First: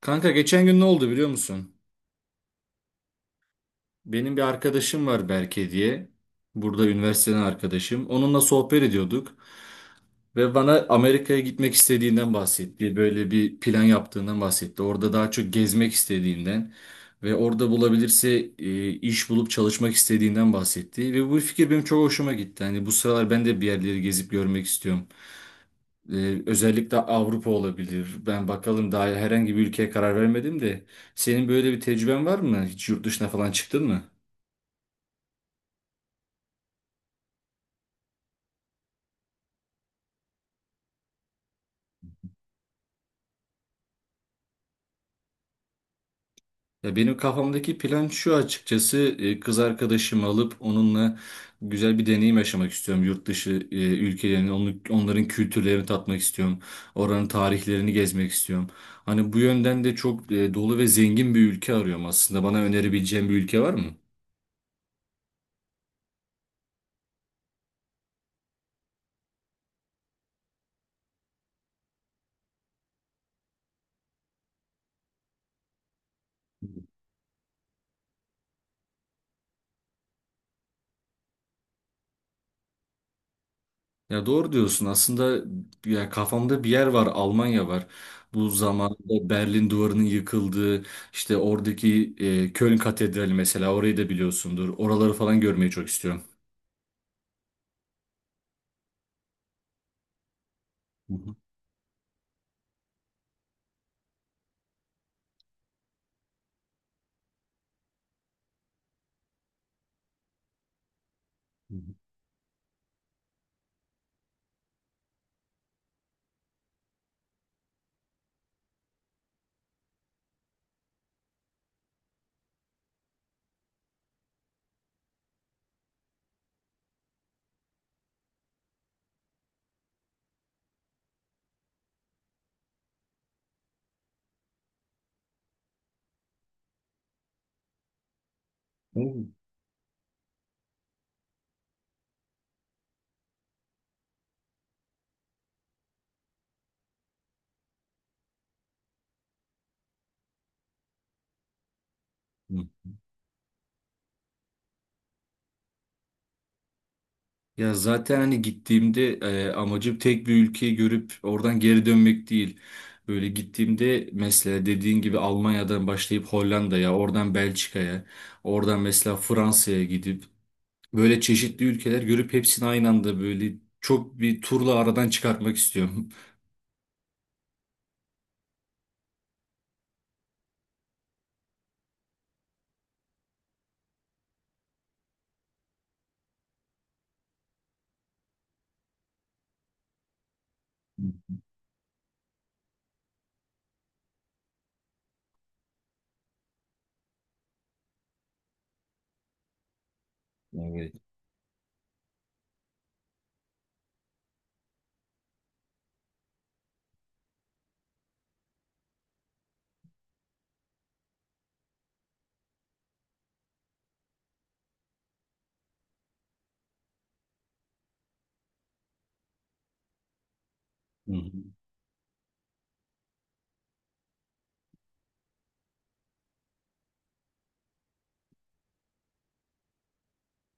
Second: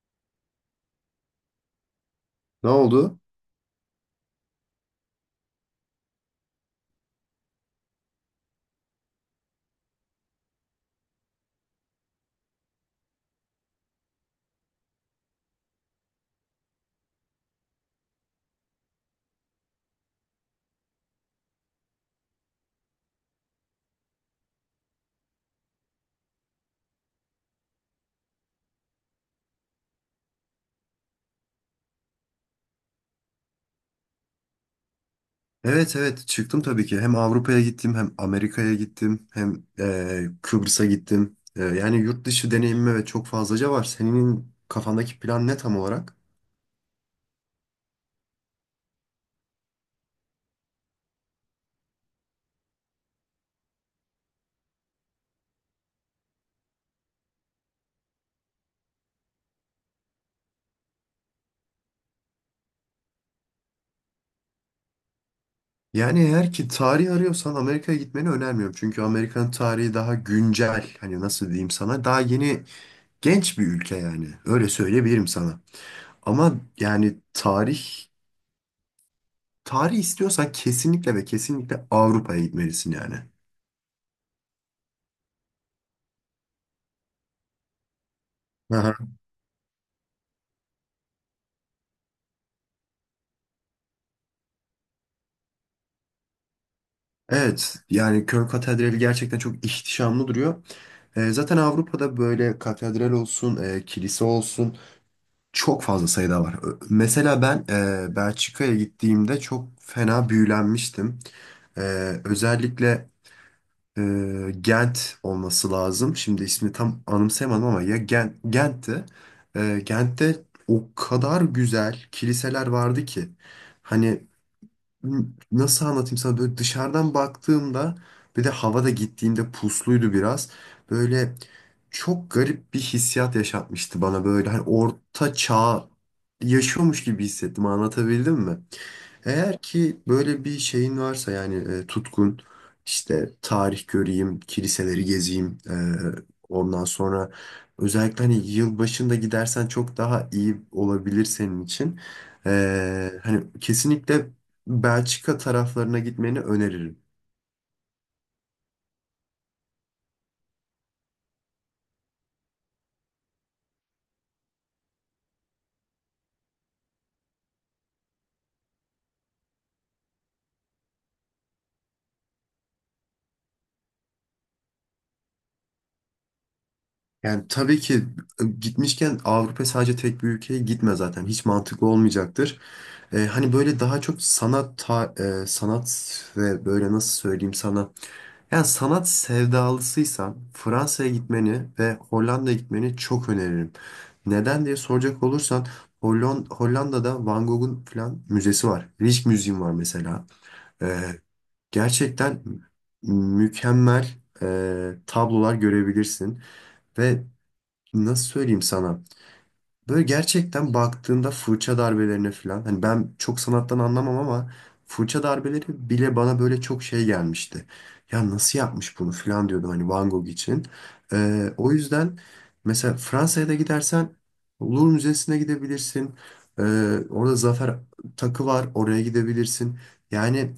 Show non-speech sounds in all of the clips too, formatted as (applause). Kanka geçen gün ne oldu biliyor musun? Ne oldu? Benim bir arkadaşım var Berke diye. Burada üniversiteden arkadaşım. Onunla sohbet ediyorduk ve bana Amerika'ya gitmek istediğinden bahsetti. Böyle bir plan yaptığından bahsetti. Orada daha çok gezmek istediğinden ve orada bulabilirse iş bulup çalışmak istediğinden bahsetti. Ve bu fikir benim çok hoşuma gitti. Hani bu sıralar ben de bir yerleri gezip görmek istiyorum. Özellikle Avrupa olabilir. Ben bakalım daha herhangi bir ülkeye karar vermedim de. Senin böyle bir tecrüben var mı? Hiç yurt dışına falan çıktın mı? Evet evet çıktım tabii ki. Hem Avrupa'ya gittim hem Amerika'ya gittim hem Kıbrıs'a gittim. Yani yurt dışı deneyimime ve çok fazlaca var. Senin kafandaki plan ne tam olarak? Ya benim kafamdaki plan şu açıkçası kız arkadaşımı alıp onunla güzel bir deneyim yaşamak istiyorum. Yurt dışı ülkelerini, onların kültürlerini tatmak istiyorum. Oranın tarihlerini gezmek istiyorum. Hani bu yönden de çok dolu ve zengin bir ülke arıyorum aslında. Bana önerebileceğin bir ülke var mı? Yani eğer ki tarih arıyorsan Amerika'ya gitmeni önermiyorum. Çünkü Amerika'nın tarihi daha güncel. Hani nasıl diyeyim sana? Daha yeni genç bir ülke yani. Öyle söyleyebilirim sana. Ama yani tarih istiyorsan kesinlikle ve kesinlikle Avrupa'ya gitmelisin yani. Ya doğru diyorsun. Aslında ya kafamda bir yer var, Almanya var. Bu (laughs) zamanında Berlin Duvarı'nın yıkıldığı, işte oradaki Köln Katedrali mesela orayı da biliyorsundur. Oraları falan görmeyi çok istiyorum. Evet, yani Köln Katedrali gerçekten çok ihtişamlı duruyor. Hı hı, Zaten Avrupa'da böyle katedral olsun, kilise olsun çok fazla sayıda var. Mesela ben Belçika'ya gittiğimde çok fena büyülenmiştim. hı E, Özellikle Gent olması lazım. Şimdi ismini tam anımsayamadım ama ya Gent'ti. Gent'te o kadar güzel kiliseler vardı ki. Hani nasıl anlatayım sana, böyle dışarıdan baktığımda, bir de havada gittiğimde pusluydu biraz. Böyle çok garip bir hissiyat yaşatmıştı bana, böyle hani orta çağ yaşıyormuş gibi hissettim, anlatabildim mi? hı. Eğer ki böyle bir şeyin varsa yani, tutkun işte tarih göreyim, kiliseleri gezeyim, ondan sonra özellikle hani yıl başında gidersen çok daha iyi olabilir senin için. Hı. Hani kesinlikle Belçika taraflarına gitmeni öneririm. Ya zaten hani gittiğimde amacım tek bir ülkeyi görüp oradan geri dönmek değil. Böyle gittiğimde mesela dediğin gibi Almanya'dan başlayıp Hollanda'ya, oradan Belçika'ya, oradan mesela Fransa'ya gidip böyle çeşitli ülkeler görüp hepsini aynı anda böyle çok bir turla aradan çıkartmak istiyorum. Yani tabii ki gitmişken Avrupa sadece tek bir ülkeye gitme zaten hiç mantıklı olmayacaktır. Hani böyle daha çok sanat ve böyle nasıl söyleyeyim sana, yani sanat sevdalısıysan Fransa'ya (laughs) gitmeni ve Hollanda'ya gitmeni çok öneririm. Neden diye soracak olursan, Hollanda'da Van Gogh'un falan müzesi var. Rijksmuseum Müziğim var mesela. Evet. Ee, Gerçekten mükemmel e, tablolar görebilirsin. Ve nasıl söyleyeyim sana? Böyle gerçekten baktığında fırça darbelerine falan, hani ben çok sanattan anlamam ama fırça darbeleri bile bana böyle çok şey gelmişti. Ya nasıl yapmış bunu falan diyordum hani Van Gogh için. Hı hı. O yüzden mesela Fransa'ya da gidersen Louvre Müzesi'ne gidebilirsin. Orada Zafer Takı var, oraya gidebilirsin. Yani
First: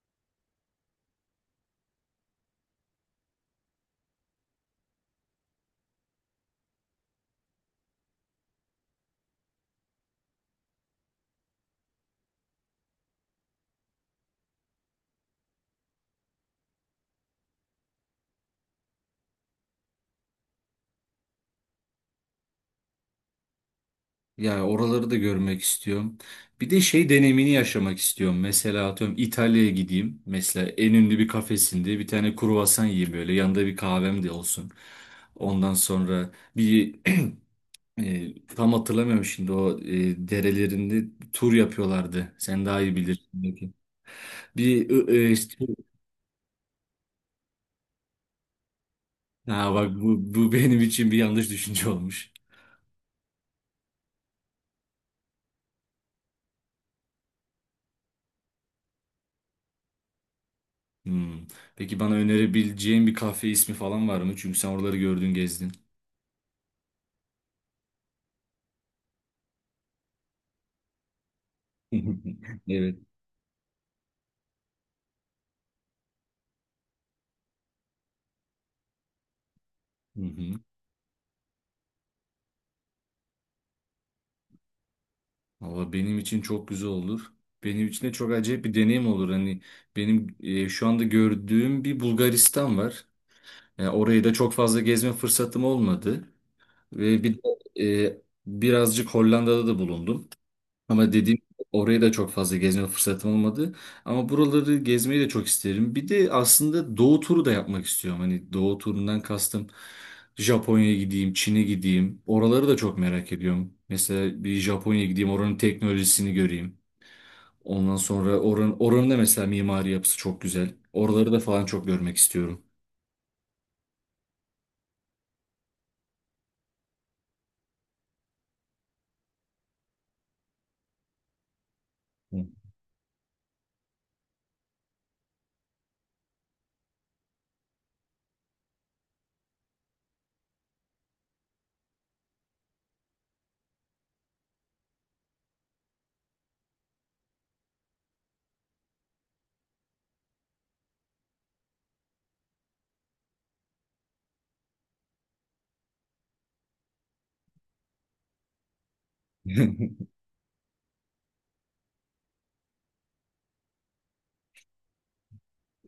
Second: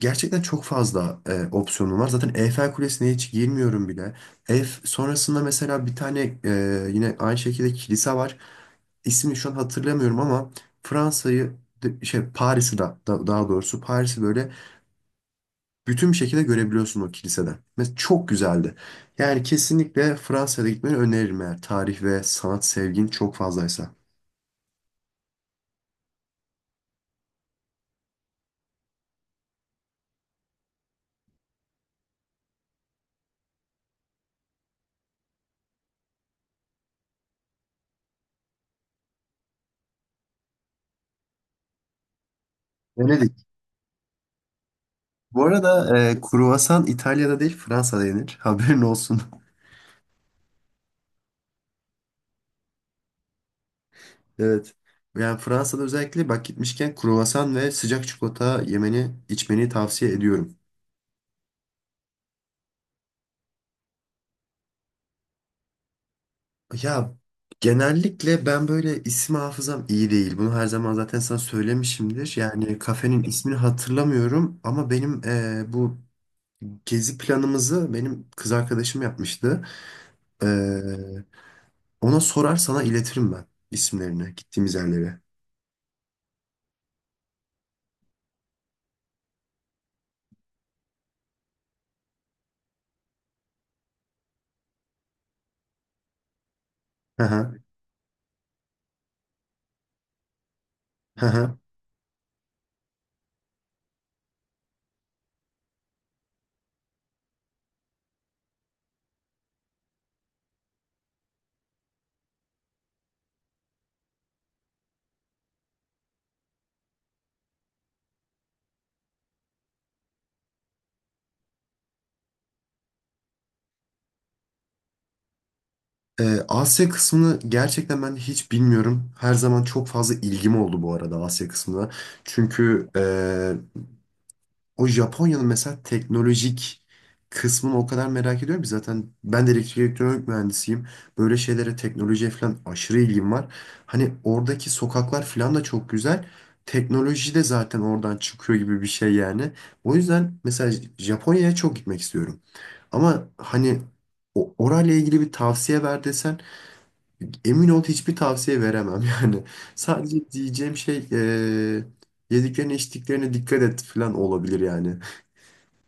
gerçekten çok fazla opsiyonum var. Zaten Eyfel Kulesi'ne hiç girmiyorum bile. Ef sonrasında mesela bir tane yine aynı şekilde kilise var. İsmini şu an hatırlamıyorum ama Fransa'yı Paris'i daha doğrusu Paris'i böyle bütün bir şekilde görebiliyorsun o kiliseden. Ve çok güzeldi. Yani kesinlikle Fransa'da gitmeni öneririm eğer tarih ve sanat sevgin çok fazlaysa. Yani oraları da görmek istiyorum. Bir de şey deneyimini yaşamak istiyorum. Mesela atıyorum İtalya'ya gideyim. Mesela en ünlü bir kafesinde bir tane kruvasan yiyeyim böyle. Yanında bir kahvem de olsun. Ondan sonra bir (clears throat) tam hatırlamıyorum şimdi o derelerinde tur yapıyorlardı. Sen daha iyi bilirsin Venedik. belki. Bir e, e, Bu arada kruvasan İtalya'da değil, Fransa'da yenir. Haberin olsun. Ha bak bu benim için bir yanlış düşünce olmuş. Evet. Yani Fransa'da özellikle bak, gitmişken kruvasan ve sıcak çikolata yemeni, içmeni tavsiye ediyorum. Hmm. Peki bana önerebileceğin bir kafe ismi falan var mı? Çünkü sen oraları gördün, gezdin. Ya genellikle ben böyle isim hafızam iyi değil. Bunu her zaman zaten sana söylemişimdir. (laughs) Yani Evet. kafenin ismini hatırlamıyorum ama benim bu gezi planımızı benim kız arkadaşım yapmıştı. Hı hı. Eee, Ona sorar sana iletirim ben, isimlerini gittiğimiz yerlere. Valla benim için çok güzel olur. Benim için de çok acayip bir deneyim olur. Hani benim şu anda gördüğüm bir Bulgaristan var. Yani orayı da çok fazla gezme fırsatım olmadı. Hı Ve bir hı. de, birazcık Hollanda'da da bulundum. Ama Hı dediğim hı. gibi oraya da çok fazla gezme fırsatım olmadı. Ama buraları gezmeyi de çok isterim. Bir de aslında doğu turu da yapmak istiyorum. Hani doğu turundan kastım Japonya'ya gideyim, Çin'e gideyim. Oraları da çok merak ediyorum. Mesela bir Japonya'ya gideyim, oranın teknolojisini göreyim. Ondan sonra oranın da mesela mimari yapısı çok güzel. Oraları da falan çok görmek istiyorum. Asya kısmını gerçekten ben hiç bilmiyorum. Her zaman çok fazla ilgim oldu bu arada Asya kısmına. Hı. Çünkü o Japonya'nın mesela teknolojik kısmını o kadar merak ediyorum ki, zaten ben de elektrik elektronik mühendisiyim. Böyle şeylere, teknolojiye falan aşırı ilgim var. Hani oradaki sokaklar falan da çok güzel. Teknoloji de zaten oradan çıkıyor gibi bir şey yani. O yüzden mesela Japonya'ya çok gitmek istiyorum. Ama hani orayla ilgili bir tavsiye ver desen, emin ol hiçbir tavsiye veremem (laughs) yani. (laughs) Sadece diyeceğim şey yediklerine içtiklerine dikkat et falan olabilir yani.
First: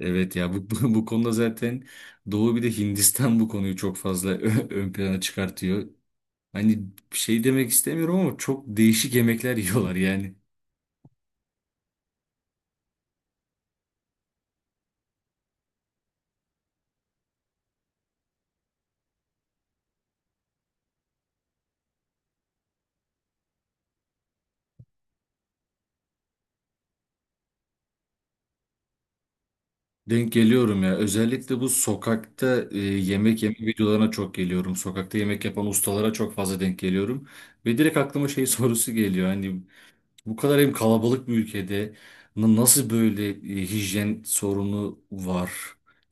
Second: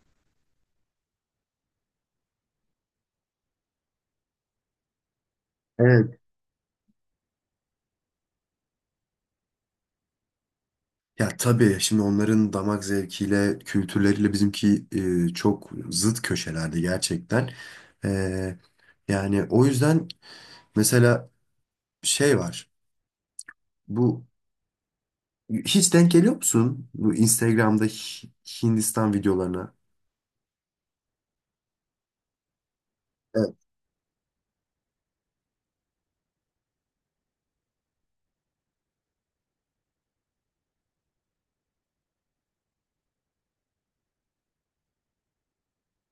Evet ya bu konuda zaten doğu bir de Hindistan bu konuyu çok fazla (laughs) ön plana çıkartıyor. Evet. Hani bir şey demek istemiyorum ama çok değişik yemekler (laughs) yiyorlar yani. Ya tabii şimdi onların damak zevkiyle, kültürleriyle bizimki çok zıt köşelerde gerçekten. Eee, Yani o yüzden mesela şey var. Bu, hiç denk geliyor musun bu Instagram'da Hindistan videolarına? Denk geliyorum ya. Özellikle bu sokakta yemek yeme videolarına çok geliyorum. Sokakta yemek yapan ustalara çok fazla denk geliyorum. Ve direkt aklıma şey (laughs) sorusu geliyor. Hani bu kadar hem kalabalık bir ülkede nasıl böyle hijyen sorunu var?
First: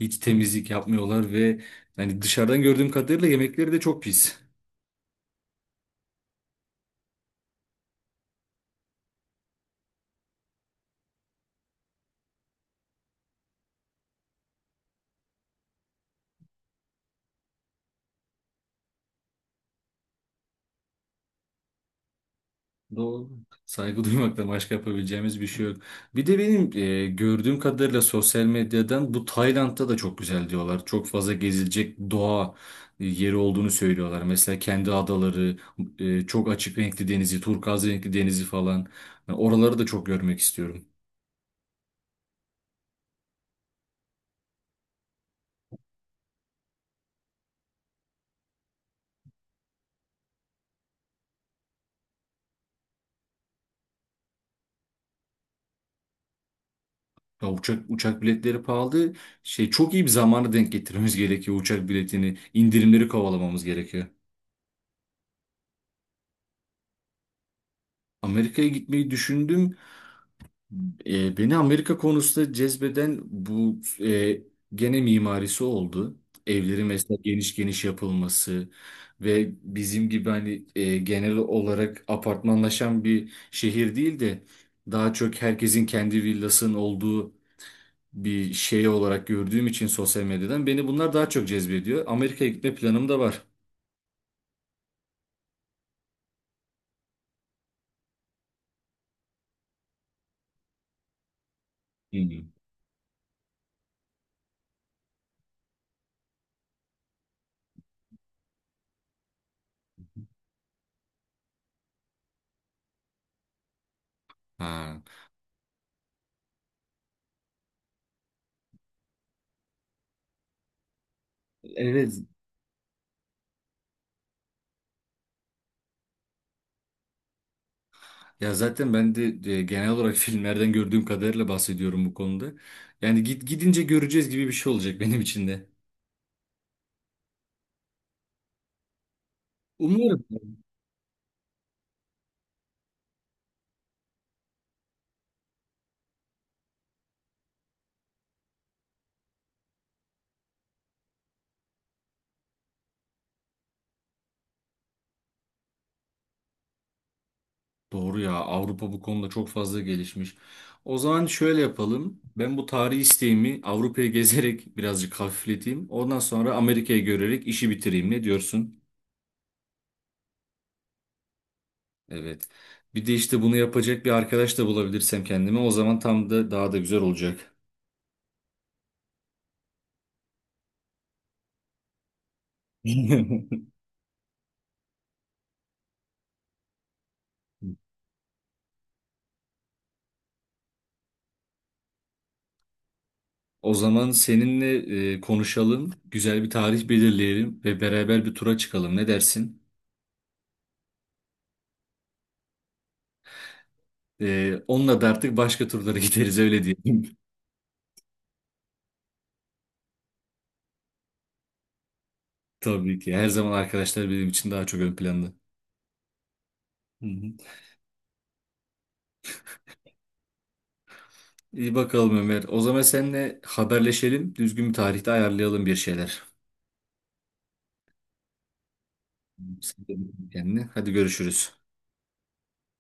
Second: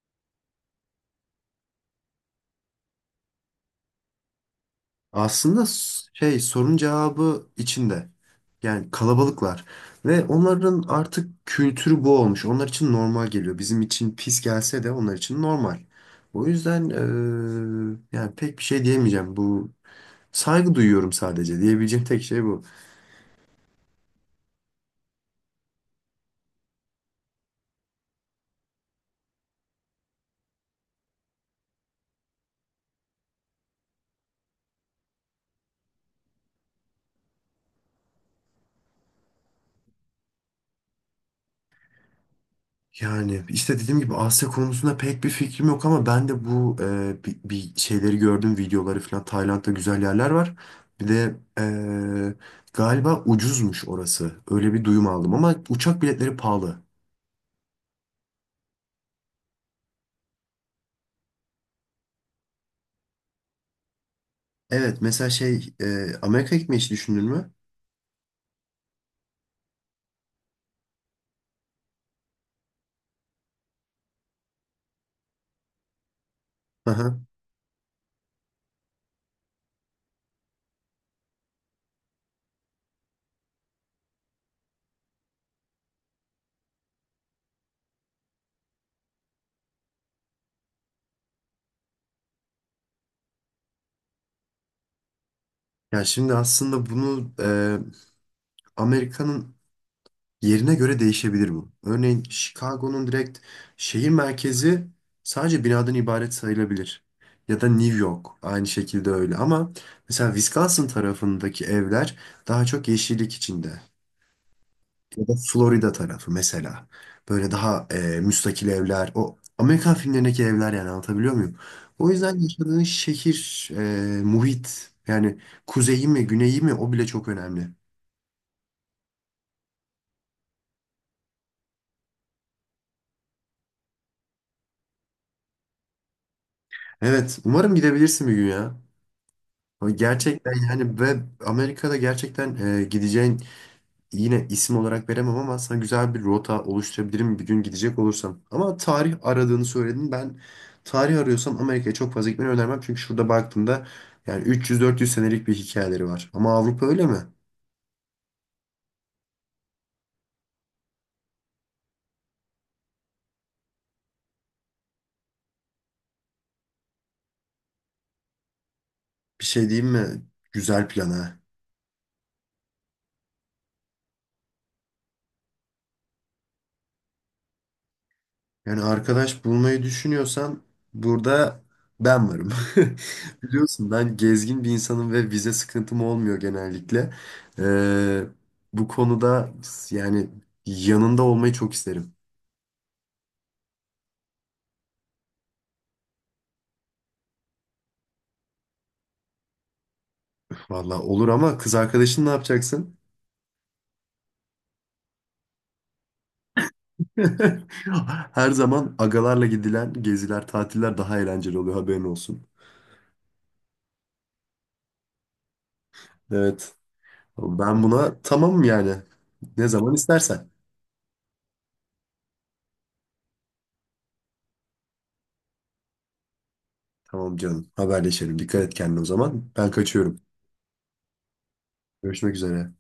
Hiç temizlik yapmıyorlar ve hani dışarıdan gördüğüm kadarıyla yemekleri de çok pis. Aslında sorun cevabı içinde. Yani kalabalıklar. Ve onların artık kültürü bu olmuş. Onlar için normal geliyor. Bizim için pis gelse de onlar için normal. O yüzden yani pek bir şey diyemeyeceğim. Bu, saygı duyuyorum sadece. Diyebileceğim tek şey bu. Doğru. Saygı (laughs) duymaktan başka yapabileceğimiz bir şey yok. Bir de benim gördüğüm kadarıyla sosyal medyadan bu Tayland'da da çok güzel diyorlar. Çok fazla gezilecek doğa yeri olduğunu söylüyorlar. Mesela kendi adaları, çok açık renkli denizi, turkuaz renkli denizi falan. Ben oraları da çok görmek istiyorum. Yani işte dediğim gibi Asya konusunda pek bir fikrim yok ama ben de bu bir şeyleri gördüm, videoları falan, Tayland'da güzel yerler var. Bir de galiba ucuzmuş orası. Öyle bir duyum aldım ama uçak biletleri pahalı. Ya uçak biletleri pahalı. Şey çok iyi bir zamanı denk getirmemiz (laughs) gerekiyor uçak biletini. İndirimleri kovalamamız gerekiyor. Evet, mesela Amerika gitmeyi hiç düşündün mü? Amerika'ya gitmeyi düşündüm. Beni Amerika konusunda cezbeden e, gene mimarisi oldu. Evleri mesela Aha. geniş geniş yapılması ve bizim gibi hani genel olarak apartmanlaşan bir şehir değil de daha çok herkesin kendi villasının olduğu bir şey olarak gördüğüm için sosyal medyadan beni bunlar daha çok cezbediyor. Amerika'ya gitme planım da var. Ya şimdi aslında bunu Amerika'nın yerine göre değişebilir bu. Örneğin Hmm. Chicago'nun direkt şehir merkezi sadece binadan ibaret sayılabilir. Ya da New York aynı şekilde öyle. Ama mesela Wisconsin tarafındaki evler daha çok yeşillik içinde. Ha. Ya da Florida tarafı mesela. Böyle daha müstakil evler. O Amerikan filmlerindeki evler yani, anlatabiliyor muyum? O Evet. yüzden yaşadığın şehir, muhit yani, kuzeyi mi güneyi mi, o bile çok önemli. Ya zaten ben de genel olarak (laughs) filmlerden gördüğüm kadarıyla bahsediyorum bu konuda. Yani git gidince göreceğiz gibi bir şey olacak benim için de. Evet, umarım gidebilirsin bir gün ya. Ama Umarım. gerçekten yani, ve Amerika'da gerçekten gideceğin, yine isim olarak veremem ama sana güzel bir rota oluşturabilirim bir gün gidecek olursam. Ama tarih aradığını söyledin. Ben tarih arıyorsam Amerika'ya çok fazla gitmeni önermem. Çünkü şurada baktığımda yani 300-400 senelik bir hikayeleri var. Ama Avrupa öyle mi? Doğru ya, Avrupa bu konuda çok fazla gelişmiş. O zaman şöyle yapalım. Ben bu tarihi isteğimi Avrupa'yı gezerek (laughs) birazcık hafifleteyim. Ondan sonra Amerika'yı görerek işi bitireyim. Ne diyorsun? Bir şey diyeyim mi? Güzel plan ha. Evet. Bir de işte bunu yapacak bir arkadaş da bulabilirsem kendime o zaman tam da daha da güzel olacak. Yani arkadaş bulmayı düşünüyorsan, burada ben varım. (laughs) (laughs) Biliyorsun ben gezgin bir insanım ve vize sıkıntım olmuyor genellikle. Ee, Bu konuda yani yanında olmayı çok isterim. O zaman seninle konuşalım, güzel bir tarih belirleyelim ve beraber bir tura çıkalım. Ne dersin? Valla olur ama kız arkadaşın ne yapacaksın? Onunla da artık başka turlara (laughs) gideriz öyle diyelim. (laughs) Her zaman agalarla gidilen geziler, tatiller daha eğlenceli oluyor haberin olsun. (laughs) Tabii ki. Her zaman arkadaşlar benim için daha çok ön planda. Evet. Hı hı. Ben buna tamamım yani. Ne zaman istersen. İyi bakalım Ömer. O zaman seninle haberleşelim. Düzgün bir tarihte ayarlayalım bir şeyler. Tamam canım. Haberleşelim. Dikkat et kendine o zaman. Ben Sen de kaçıyorum. kendine. Hadi görüşürüz. Görüşmek üzere.